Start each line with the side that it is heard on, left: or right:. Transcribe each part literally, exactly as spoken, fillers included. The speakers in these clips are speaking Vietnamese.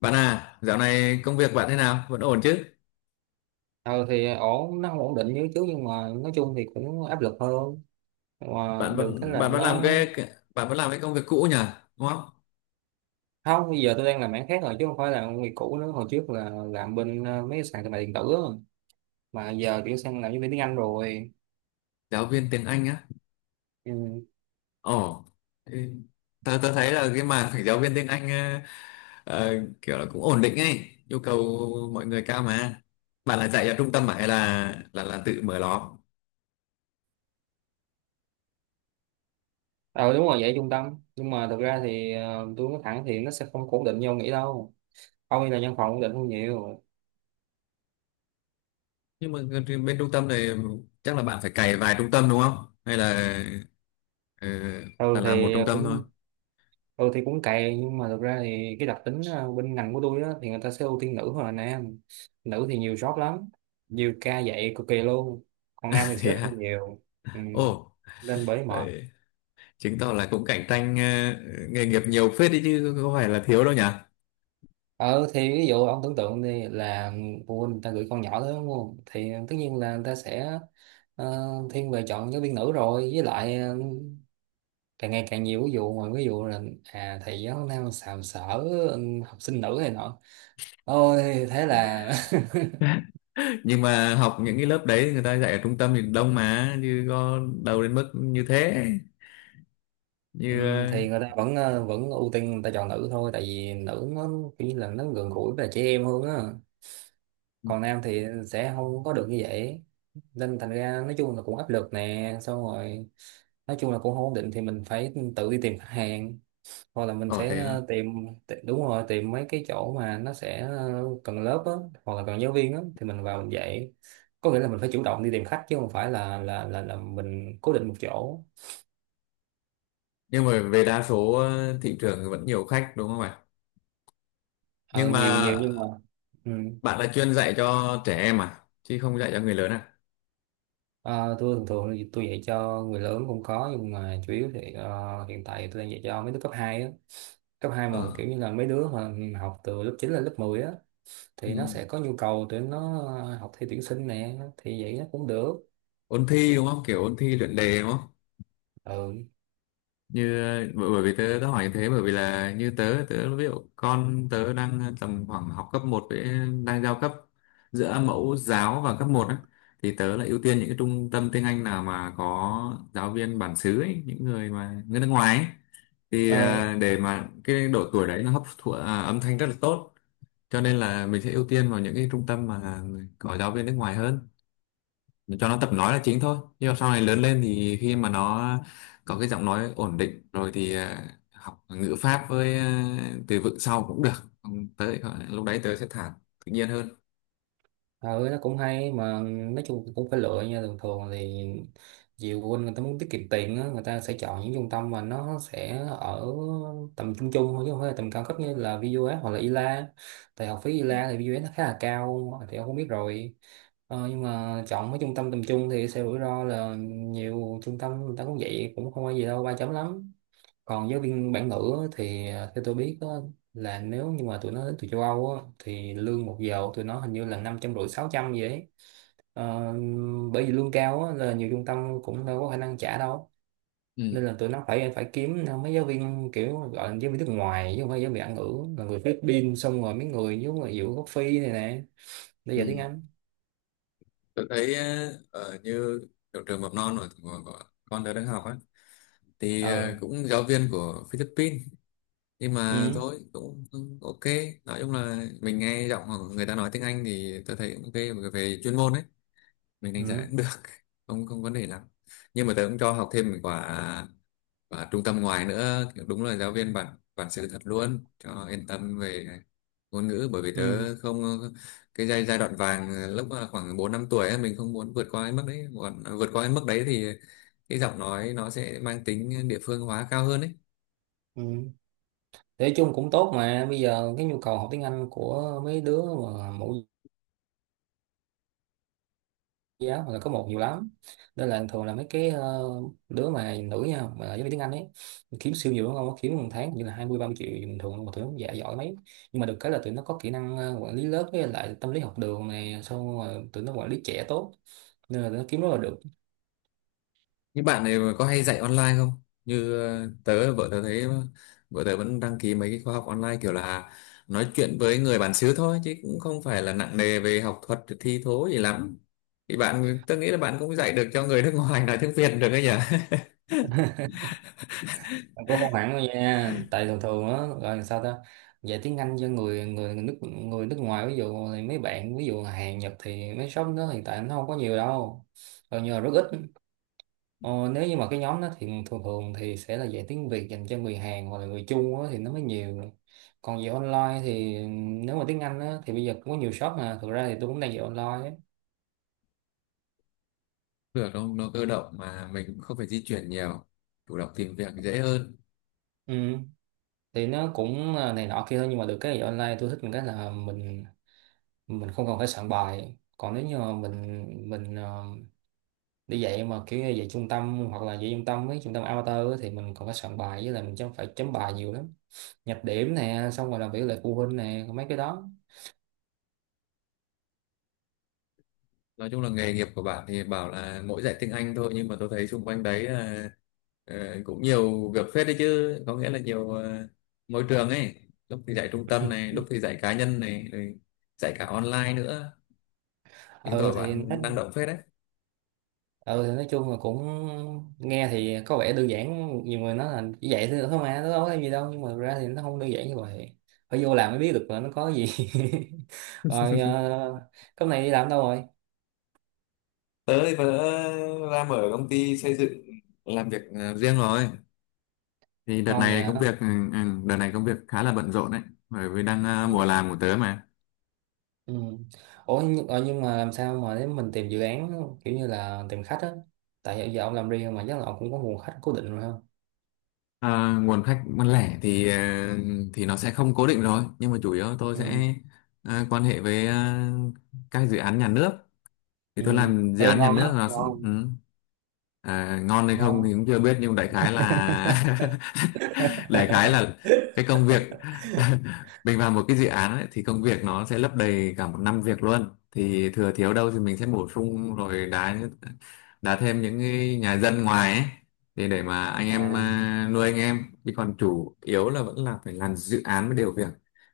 left: Bạn à, dạo này công việc bạn thế nào? Vẫn ổn chứ?
right: Ờ thì ổn, nó không ổn định như trước nhưng mà nói chung thì cũng áp lực hơn. Mà
left: Bạn
right: được cái
left: vẫn
right: là
left: bạn vẫn làm
right: nó.
left: cái cái- bạn vẫn làm cái công việc cũ nhỉ? Đúng không?
right: Không, bây giờ tôi đang làm mảng khác rồi chứ không phải là công việc cũ nữa. Hồi trước là làm bên ờ, mấy cái sàn thương mại điện tử á. Mà giờ chuyển sang làm nhân viên tiếng Anh rồi.
left: Giáo viên tiếng Anh á.
right: Ừ.
left: Ồ. Ừ. Tớ tớ thấy là cái mảng phải giáo viên tiếng Anh, ờ, ờ, kiểu là cũng ổn định ấy, yêu cầu mọi người cao mà. Bạn là dạy ở trung tâm mà hay là là là tự mở lò?
right: Ờ, đúng rồi, vậy trung tâm nhưng mà thực ra thì ờ, tôi nói thẳng thì nó sẽ không ổn định như ông nghĩ đâu. Ông đi là văn phòng ổn định hơn nhiều.
left: Nhưng mà bên trung tâm này chắc là bạn phải cày vài trung tâm đúng không? Hay là ờ, là
right: ừ thì
left: làm một trung tâm thôi?
right: cũng ừ thì cũng cày nhưng mà thực ra thì cái đặc tính ờ, bên ngành của tôi á thì người ta sẽ ưu tiên nữ hơn là nam. Nữ thì nhiều job lắm, nhiều ca dạy cực kỳ luôn. Còn nam thì sẽ
left: Thế
right: ít
left: à?
right: hơn nhiều. Ừ.
left: Ồ.
right: Nên bởi mệt.
left: Chứng tỏ là cũng cạnh tranh, ờ, nghề nghiệp nhiều phết đấy chứ có phải là thiếu đâu nhỉ.
right: Ờ thì ví dụ ông tưởng tượng đi là phụ huynh người ta gửi con nhỏ tới đúng không, thì tất nhiên là người ta sẽ ờ, thiên về chọn giáo viên nữ rồi, với lại ờ, càng ngày càng nhiều ví dụ, ngoài ví dụ là à thầy giáo nam sàm sỡ, ừ, học sinh nữ này nọ, ôi thế là
left: Nhưng mà học những cái lớp đấy thì người ta dạy ở trung tâm thì đông mà chứ có đâu đến mức như thế,
right: Ừ,
left: như ờ
right: thì người ta vẫn ờ, vẫn ưu tiên người ta chọn nữ thôi, tại vì nữ nó khi là nó gần gũi với trẻ em hơn á. Còn nam thì sẽ không có được như vậy. Nên thành ra nói chung là cũng áp lực nè, xong rồi nói chung là cũng không ổn định, thì mình phải tự đi tìm khách hàng, hoặc là mình
left: ờ,
right: sẽ
left: thế thôi.
right: ờ, tìm. Ti- đúng rồi, tìm mấy cái chỗ mà nó sẽ ờ, cần lớp á, hoặc là cần giáo viên á thì mình vào mình dạy. Có nghĩa là mình phải chủ động đi tìm khách chứ không phải là là là, là mình cố định một chỗ.
left: Nhưng mà về đa số, ờ, thị trường thì vẫn nhiều khách đúng không ạ?
right: ờ,
left: Nhưng
right: Nhiều nhiều
left: mà
right: nhưng mà. Ừ.
left: bạn là chuyên dạy cho trẻ em à chứ không dạy cho người lớn à?
right: Ờ, tôi thường thường thì tôi dạy cho người lớn cũng có nhưng mà chủ yếu thì ờ, hiện tại tôi đang dạy cho mấy đứa cấp hai á. Cấp hai
left: ờ
right: mà kiểu như là mấy đứa mà học từ lớp chín lên lớp mười á,
left: ừ.
right: thì nó sẽ có nhu cầu để nó học thi tuyển sinh nè thì vậy nó cũng được.
left: Ôn thi đúng không, kiểu ôn thi luyện đề đúng không?
right: Ừ.
left: Như ờ, bởi bởi vì tớ đã hỏi như thế, bởi vì là như tớ tớ ví dụ con tớ đang tầm khoảng học cấp một, với đang giao cấp giữa mẫu giáo và cấp một á, thì tớ lại ưu tiên những cái trung tâm tiếng Anh nào mà có giáo viên bản xứ ấy, những người mà người nước ngoài ấy. Thì
right: Ờ,
left: ờ, để mà cái độ tuổi đấy nó hấp thụ, à, âm thanh rất là tốt, cho nên là mình sẽ ưu tiên vào những cái trung tâm mà có giáo viên nước ngoài hơn, cho nó tập nói là chính thôi. Nhưng mà sau này lớn lên thì khi mà nó có cái giọng nói ổn định rồi thì, ờ, học ngữ pháp với, ờ, từ vựng sau cũng được. Không, tới lúc đấy tớ sẽ thả tự nhiên hơn.
right: ừ nó cũng hay mà nói chung cũng phải lựa nha. Thường thường thì nhiều phụ huynh người ta muốn tiết kiệm tiền á, người ta sẽ chọn những trung tâm mà nó sẽ ở tầm trung trung thôi chứ không phải là tầm cao cấp như là vê u ét hoặc là ILA. Tại học phí ILA thì vê u ét nó khá là cao thì ông không biết rồi. Ờ, nhưng mà chọn mấy trung tâm tầm trung thì sẽ rủi ro, là nhiều trung tâm người ta cũng vậy cũng không có gì đâu ba chấm lắm. Còn giáo viên bản ngữ thì à, theo tôi biết á, là nếu như mà tụi nó đến từ châu Âu á, thì lương một giờ của tụi nó hình như là năm trăm rưỡi sáu trăm vậy ấy. Ờ, bởi vì lương cao á, là nhiều trung tâm cũng đâu có khả năng trả đâu, nên
left: Ừ.
right: là tụi nó phải phải kiếm mấy giáo viên kiểu gọi là giáo viên nước ngoài chứ không phải giáo viên bản ngữ, là người Philippines xong rồi mấy người giống là giữa gốc Phi này nè để
left: Ừ.
right: dạy tiếng Anh.
left: Tớ thấy, ờ, ở như trường trường mầm non của, của, của con tớ đang học á, thì
right: Ờ.
left: ờ, cũng giáo viên của Philippines. Nhưng mà
right: Ừ.
left: thôi cũng cũng ok. Nói chung là mình nghe giọng người ta nói tiếng Anh thì tớ thấy cũng ok về chuyên môn ấy, mình đánh giá
right: Ừ.
left: cũng được. không không vấn đề lắm. Nhưng mà tớ cũng cho học thêm một quả, quả trung tâm ngoài nữa kiểu đúng là giáo viên bản bản sự thật luôn cho yên tâm về ngôn ngữ, bởi vì
right: Ừ.
left: tớ không. Cái giai giai đoạn vàng lúc mà khoảng bốn năm tuổi ấy, mình không muốn vượt qua cái mức đấy, còn vượt qua cái mức đấy thì cái giọng nói nó sẽ mang tính địa phương hóa cao hơn ấy.
right: Ừ. Nói chung cũng tốt mà bây giờ cái nhu cầu học tiếng Anh của mấy đứa mà mẫu giáo hoặc là có một nhiều lắm, nên là thường là mấy cái ờ, đứa mà nữ nha mà giáo viên tiếng Anh ấy kiếm siêu nhiều đúng không, kiếm một tháng như là hai mươi ba mươi triệu bình thường, mà tụi nó dạ giỏi mấy. Nhưng mà được cái là tụi nó có kỹ năng ờ, quản lý lớp với lại tâm lý học đường này, xong rồi tụi nó quản lý trẻ tốt, nên là tụi nó kiếm rất là được.
left: Những bạn này có hay dạy online không? Như ờ, tớ, vợ tớ thấy vợ tớ vẫn đăng ký mấy cái khóa học online kiểu là nói chuyện với người bản xứ thôi chứ cũng không phải là nặng nề về học thuật thi thố gì lắm. Thì bạn, tớ nghĩ là bạn cũng dạy được cho người nước ngoài nói tiếng Việt được đấy nhỉ?
right: Mà cũng không hẳn đâu nha, tại thường thường á gọi là sao ta, dạy tiếng Anh cho người người người nước người nước ngoài ví dụ thì mấy bạn ví dụ Hàn Nhật thì mấy shop đó hiện tại nó không có nhiều đâu, gần như là rất ít. Ờ, nếu như mà cái nhóm đó thì thường thường thì sẽ là dạy tiếng Việt dành cho người Hàn hoặc là người Trung á, thì nó mới nhiều. Còn dạy online thì nếu mà tiếng Anh á, thì bây giờ cũng có nhiều shop, mà thực ra thì tôi cũng đang dạy online á.
left: Được không? Nó cơ động mà mình cũng không phải di chuyển nhiều, chủ động tìm việc dễ hơn.
right: Ừ. Thì nó cũng là này nọ kia thôi nhưng mà được cái dạy online tôi thích một cái là mình mình không cần phải soạn bài. Còn nếu như mà mình mình ờ, đi dạy mà kiểu như dạy trung tâm hoặc là dạy trung tâm với trung tâm amateur á, thì mình còn phải soạn bài với lại mình chấm phải chấm bài nhiều lắm. Nhập điểm nè xong rồi làm việc lại phụ huynh nè mấy cái đó.
left: Nói chung là nghề nghiệp của bạn thì bảo là mỗi giải tiếng Anh thôi, nhưng mà tôi thấy xung quanh đấy là, ờ, cũng nhiều việc phết đấy, chứ có nghĩa là nhiều, ờ, môi trường ấy, lúc thì dạy trung tâm này lúc thì dạy cá nhân này rồi dạy cả online nữa. Chứng
right: Ừ
left: tỏ
right: thì nó.
left: bạn năng động phết đấy.
right: Ừ thì nói chung là cũng nghe thì có vẻ đơn giản. Nhiều người nói là chỉ vậy thôi thôi mà nó đâu có cái gì đâu, nhưng mà thực ra thì nó không đơn giản như vậy. Phải vô làm mới biết được là nó có gì. Rồi. uh, cái này đi làm đâu rồi?
left: Tớ thì tớ ra mở công ty xây dựng làm việc, ờ, riêng rồi. Thì đợt
right: Ngon vậy
left: này công
right: hả?
left: việc, ừ, ừ, đợt này công việc khá là bận rộn đấy, bởi vì đang, ờ, mùa
right: Ừ.
left: làm của tớ mà.
right: Ừ. Ủa nhưng, ờ, nhưng mà làm sao mà để mình tìm dự án, kiểu như là tìm khách á, tại giờ giờ ông làm riêng mà chắc là ông cũng có nguồn khách cố định rồi không?
left: À, nguồn khách bán lẻ thì, ờ, thì nó sẽ không cố định rồi, nhưng mà chủ yếu tôi
right: Ừ.
left: sẽ, ờ, quan hệ với, ờ, các dự án nhà nước. Thì
right: Ừ.
left: tôi làm dự
right: Ê,
left: án nhà
right: ngon
left: nước
right: đó,
left: là.
right: ngon
left: Ừ. À, ngon hay không thì
right: ngon.
left: cũng chưa biết, nhưng đại khái là đại khái là cái công việc, mình vào một cái dự án ấy, thì công việc nó sẽ lấp đầy cả một năm việc luôn. Thì thừa thiếu đâu thì mình sẽ bổ sung rồi đá, đá thêm những cái nhà dân ngoài ấy, thì để mà anh
right: À.
left: em, à, nuôi anh em, chứ còn chủ yếu là vẫn là phải làm dự án với điều việc.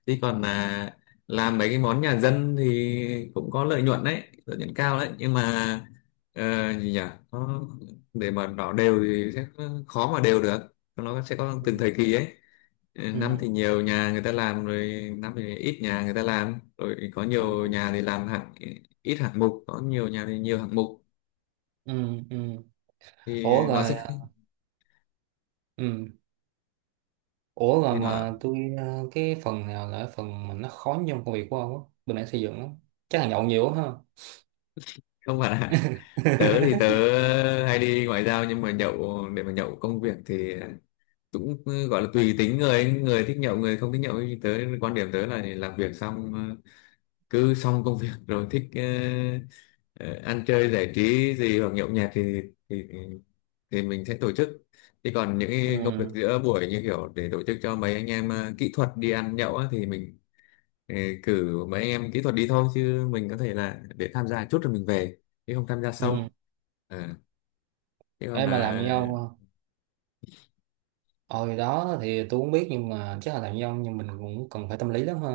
left: Chứ còn, à, làm mấy cái món nhà dân thì cũng có lợi nhuận đấy, lợi nhuận cao đấy, nhưng mà, ờ, gì nhỉ, nó để mà đỏ đều thì sẽ khó mà đều được, nó sẽ có
right: Ừ.
left: từng thời kỳ ấy. Ừ, năm thì
right: Ừ.
left: nhiều nhà người ta làm rồi, năm thì ít nhà người ta làm rồi, có
right: Ừ.
left: nhiều nhà thì làm hạng ít hạng mục, có nhiều nhà thì nhiều hạng mục
right: Ừ. Ừ.
left: thì
right: Ủa
left: nó sẽ,
right: rồi. Ừ. Ủa
left: thì
right: rồi
left: nó
right: mà tôi, ờ, cái phần nào là phần mà nó khó nhất trong công việc của ông á, bên mảng xây dựng lắm? Chắc là nhậu nhiều quá ha?
left: không phải là. Tớ thì tớ hay đi ngoại giao, nhưng mà nhậu để mà nhậu công việc thì cũng, ừ, gọi là tùy tính người ấy. Người thích nhậu người không thích nhậu, thì tớ quan điểm tớ là làm việc xong, ờ, cứ xong công việc rồi thích, ờ, ờ, ăn chơi giải trí gì hoặc nhậu nhẹt thì thì thì mình sẽ tổ chức. Chứ còn những cái công việc
right: Ừ.
left: giữa buổi như kiểu để tổ chức cho mấy anh em, ờ, kỹ thuật đi ăn nhậu á, thì mình, ờ, cử mấy em kỹ thuật đi thôi, chứ mình có thể là để tham gia chút rồi mình về, chứ không tham gia
right: Ừ.
left: sâu. À, thế còn
right: Em
left: là,
right: mà làm như ông à? Ôi đó thì tôi cũng biết nhưng mà chắc là làm nhân, nhưng mình cũng cần phải tâm lý lắm ha.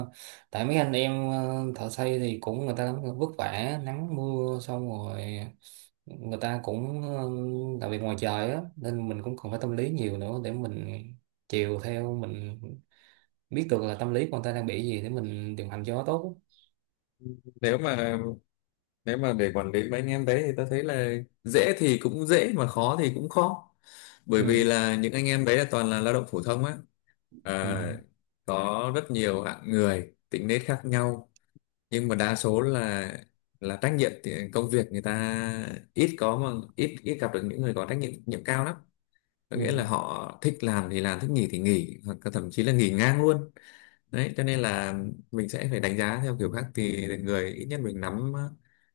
right: Tại mấy anh em ờ, thợ xây thì cũng người ta cũng vất vả nắng mưa xong rồi người ta cũng ờ, làm việc ngoài trời á, nên mình cũng cần phải tâm lý nhiều nữa để mình chiều theo, mình biết được là tâm lý của người ta đang bị gì để mình điều hành cho nó tốt.
left: nếu mà nếu mà để quản lý mấy anh em đấy thì tôi thấy là dễ thì cũng dễ mà khó thì cũng khó, bởi vì
right: Ừ.
left: là những anh em đấy là toàn là lao động phổ thông á.
right: Ừ.
left: À, có rất nhiều hạng người tính nết khác nhau, nhưng mà đa số là là trách nhiệm thì công việc người ta ít có, mà ít ít gặp được những người có trách nhiệm nhiệm cao lắm. Có
right: Ừ.
left: nghĩa là họ thích làm thì làm, thích nghỉ thì nghỉ, hoặc là thậm chí là nghỉ ngang luôn. Đấy cho nên là mình sẽ phải đánh giá theo kiểu khác, thì người ít nhất mình nắm, ờ,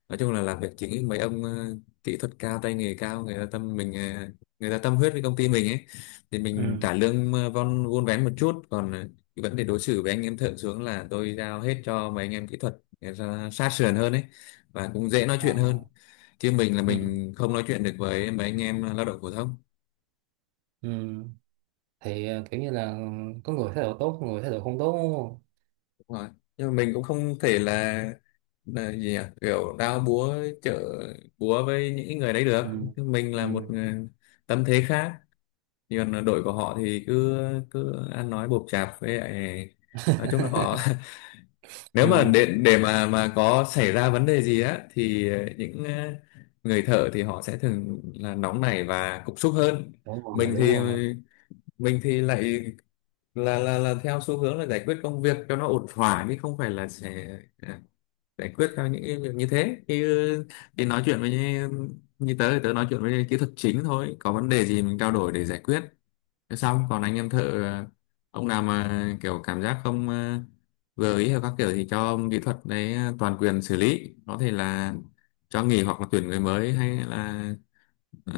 left: nói chung là làm việc chính ấy, mấy ông, ờ, kỹ thuật cao tay nghề cao, người ta tâm mình, ờ, người ta tâm huyết với công ty mình ấy thì mình
right: Ừ.
left: trả lương, ờ, von vốn vén một chút, còn, ờ, cái vấn đề đối xử với anh em thượng xuống là tôi giao hết cho mấy anh em kỹ thuật, người ta sát sườn hơn ấy và cũng dễ nói
right: Ờ.
left: chuyện hơn. Chứ mình là
right: Ừ.
left: mình không nói chuyện được với mấy anh em lao động phổ thông.
right: Ừ. Thì ờ, kiểu như là có người thái độ tốt, người thái độ không tốt đúng không?
left: Đúng rồi. Nhưng mà mình cũng không thể là, là gì nhỉ? Kiểu đao búa chợ búa với những người đấy được.
right: Ừ.
left: Mình là một
right: Ừ.
left: người tâm thế khác. Còn đội của họ thì cứ cứ ăn nói bộp chạp, với lại nói chung là họ nếu
right: Ừ.
left: mà để để mà mà có xảy ra vấn đề gì á thì những, ờ, người thợ thì họ sẽ thường là nóng nảy và cục súc hơn.
right: Đúng rồi
left: Mình
right: đúng
left: thì
right: rồi.
left: mình thì lại là là là theo xu hướng là giải quyết công việc cho nó ổn thỏa, chứ không phải là sẽ, à, giải quyết theo những cái việc như thế thì, ừ, thì nói chuyện với như, như tớ thì tớ nói chuyện với kỹ thuật chính thôi, có vấn đề gì mình trao đổi để giải quyết. Thế xong còn anh em thợ, à, ông nào mà kiểu cảm giác không, à, vừa ý hay các kiểu thì cho ông kỹ thuật đấy, à, toàn quyền xử lý, có thể là cho nghỉ hoặc là tuyển người mới, hay là, ờ,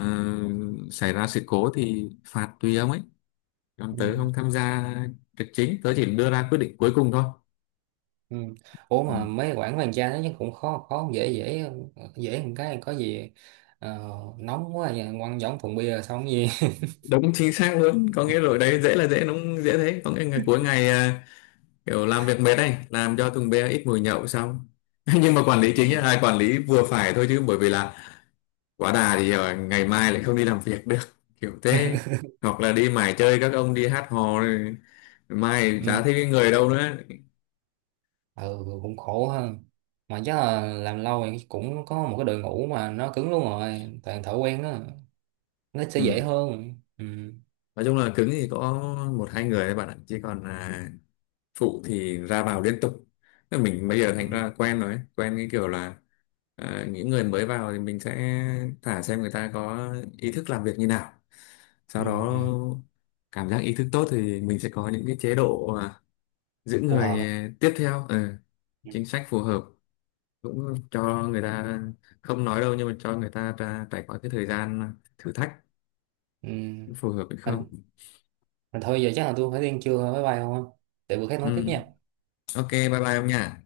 left: xảy ra sự cố thì phạt tùy ông ấy. Còn
right: Ừ.
left: tớ không tham gia trực chính, tớ chỉ đưa ra quyết định cuối cùng thôi.
right: Ừ. Ủa
left: Ừ.
right: mà mấy quảng hoàng gia nó chắc cũng khó khó dễ dễ. Dễ một cái có gì, ờ, nóng quá vậy, quăng giống thùng bia xong cái gì.
left: Đúng chính xác luôn, có nghĩa rồi đấy, dễ là dễ, nó dễ thế, có nghĩa là cuối ngày, à, kiểu làm việc mệt này làm cho thùng bia ít mùi nhậu xong. Nhưng mà quản lý
right: Ừ.
left: chính là ai quản lý vừa phải thôi chứ, bởi vì là quá đà thì, à, ngày mai lại không đi làm việc được, kiểu thế. Hoặc là đi mải chơi, các ông đi hát hò rồi mai chả
right: Ừ.
left: thấy người đâu nữa.
right: Ừ, cũng khổ ha. Mà chắc là làm lâu thì cũng có một cái đội ngũ mà nó cứng luôn rồi toàn thợ quen đó, nó sẽ dễ
left: Ừ.
right: hơn. Ừ.
left: Nói chung là cứng thì có một hai người thôi bạn ạ, chứ còn, à, phụ thì ra vào liên tục. Thế mình bây giờ thành
right: Ừ.
left: ra quen rồi ấy. Quen cái kiểu là, à, những người mới vào thì mình sẽ thả xem người ta có ý thức làm việc như nào, sau
right: Ừ.
left: đó
right: Ừ.
left: cảm giác ý thức tốt thì mình sẽ có những cái chế độ, à, giữ
right: Phù hợp
left: người
right: á.
left: tiếp theo, ừ,
right: Ừ.
left: chính sách phù hợp, cũng cho người ta không nói đâu, nhưng mà cho người ta ra trải qua cái thời gian thử thách
right: Ừ.
left: phù hợp hay
right: Mà,
left: không.
right: mà thôi giờ chắc là tôi phải đi ăn trưa rồi bye bye không á. Để bữa khác
left: Ừ.
right: nói tiếp nha.
left: Ok, bye bye ông nha.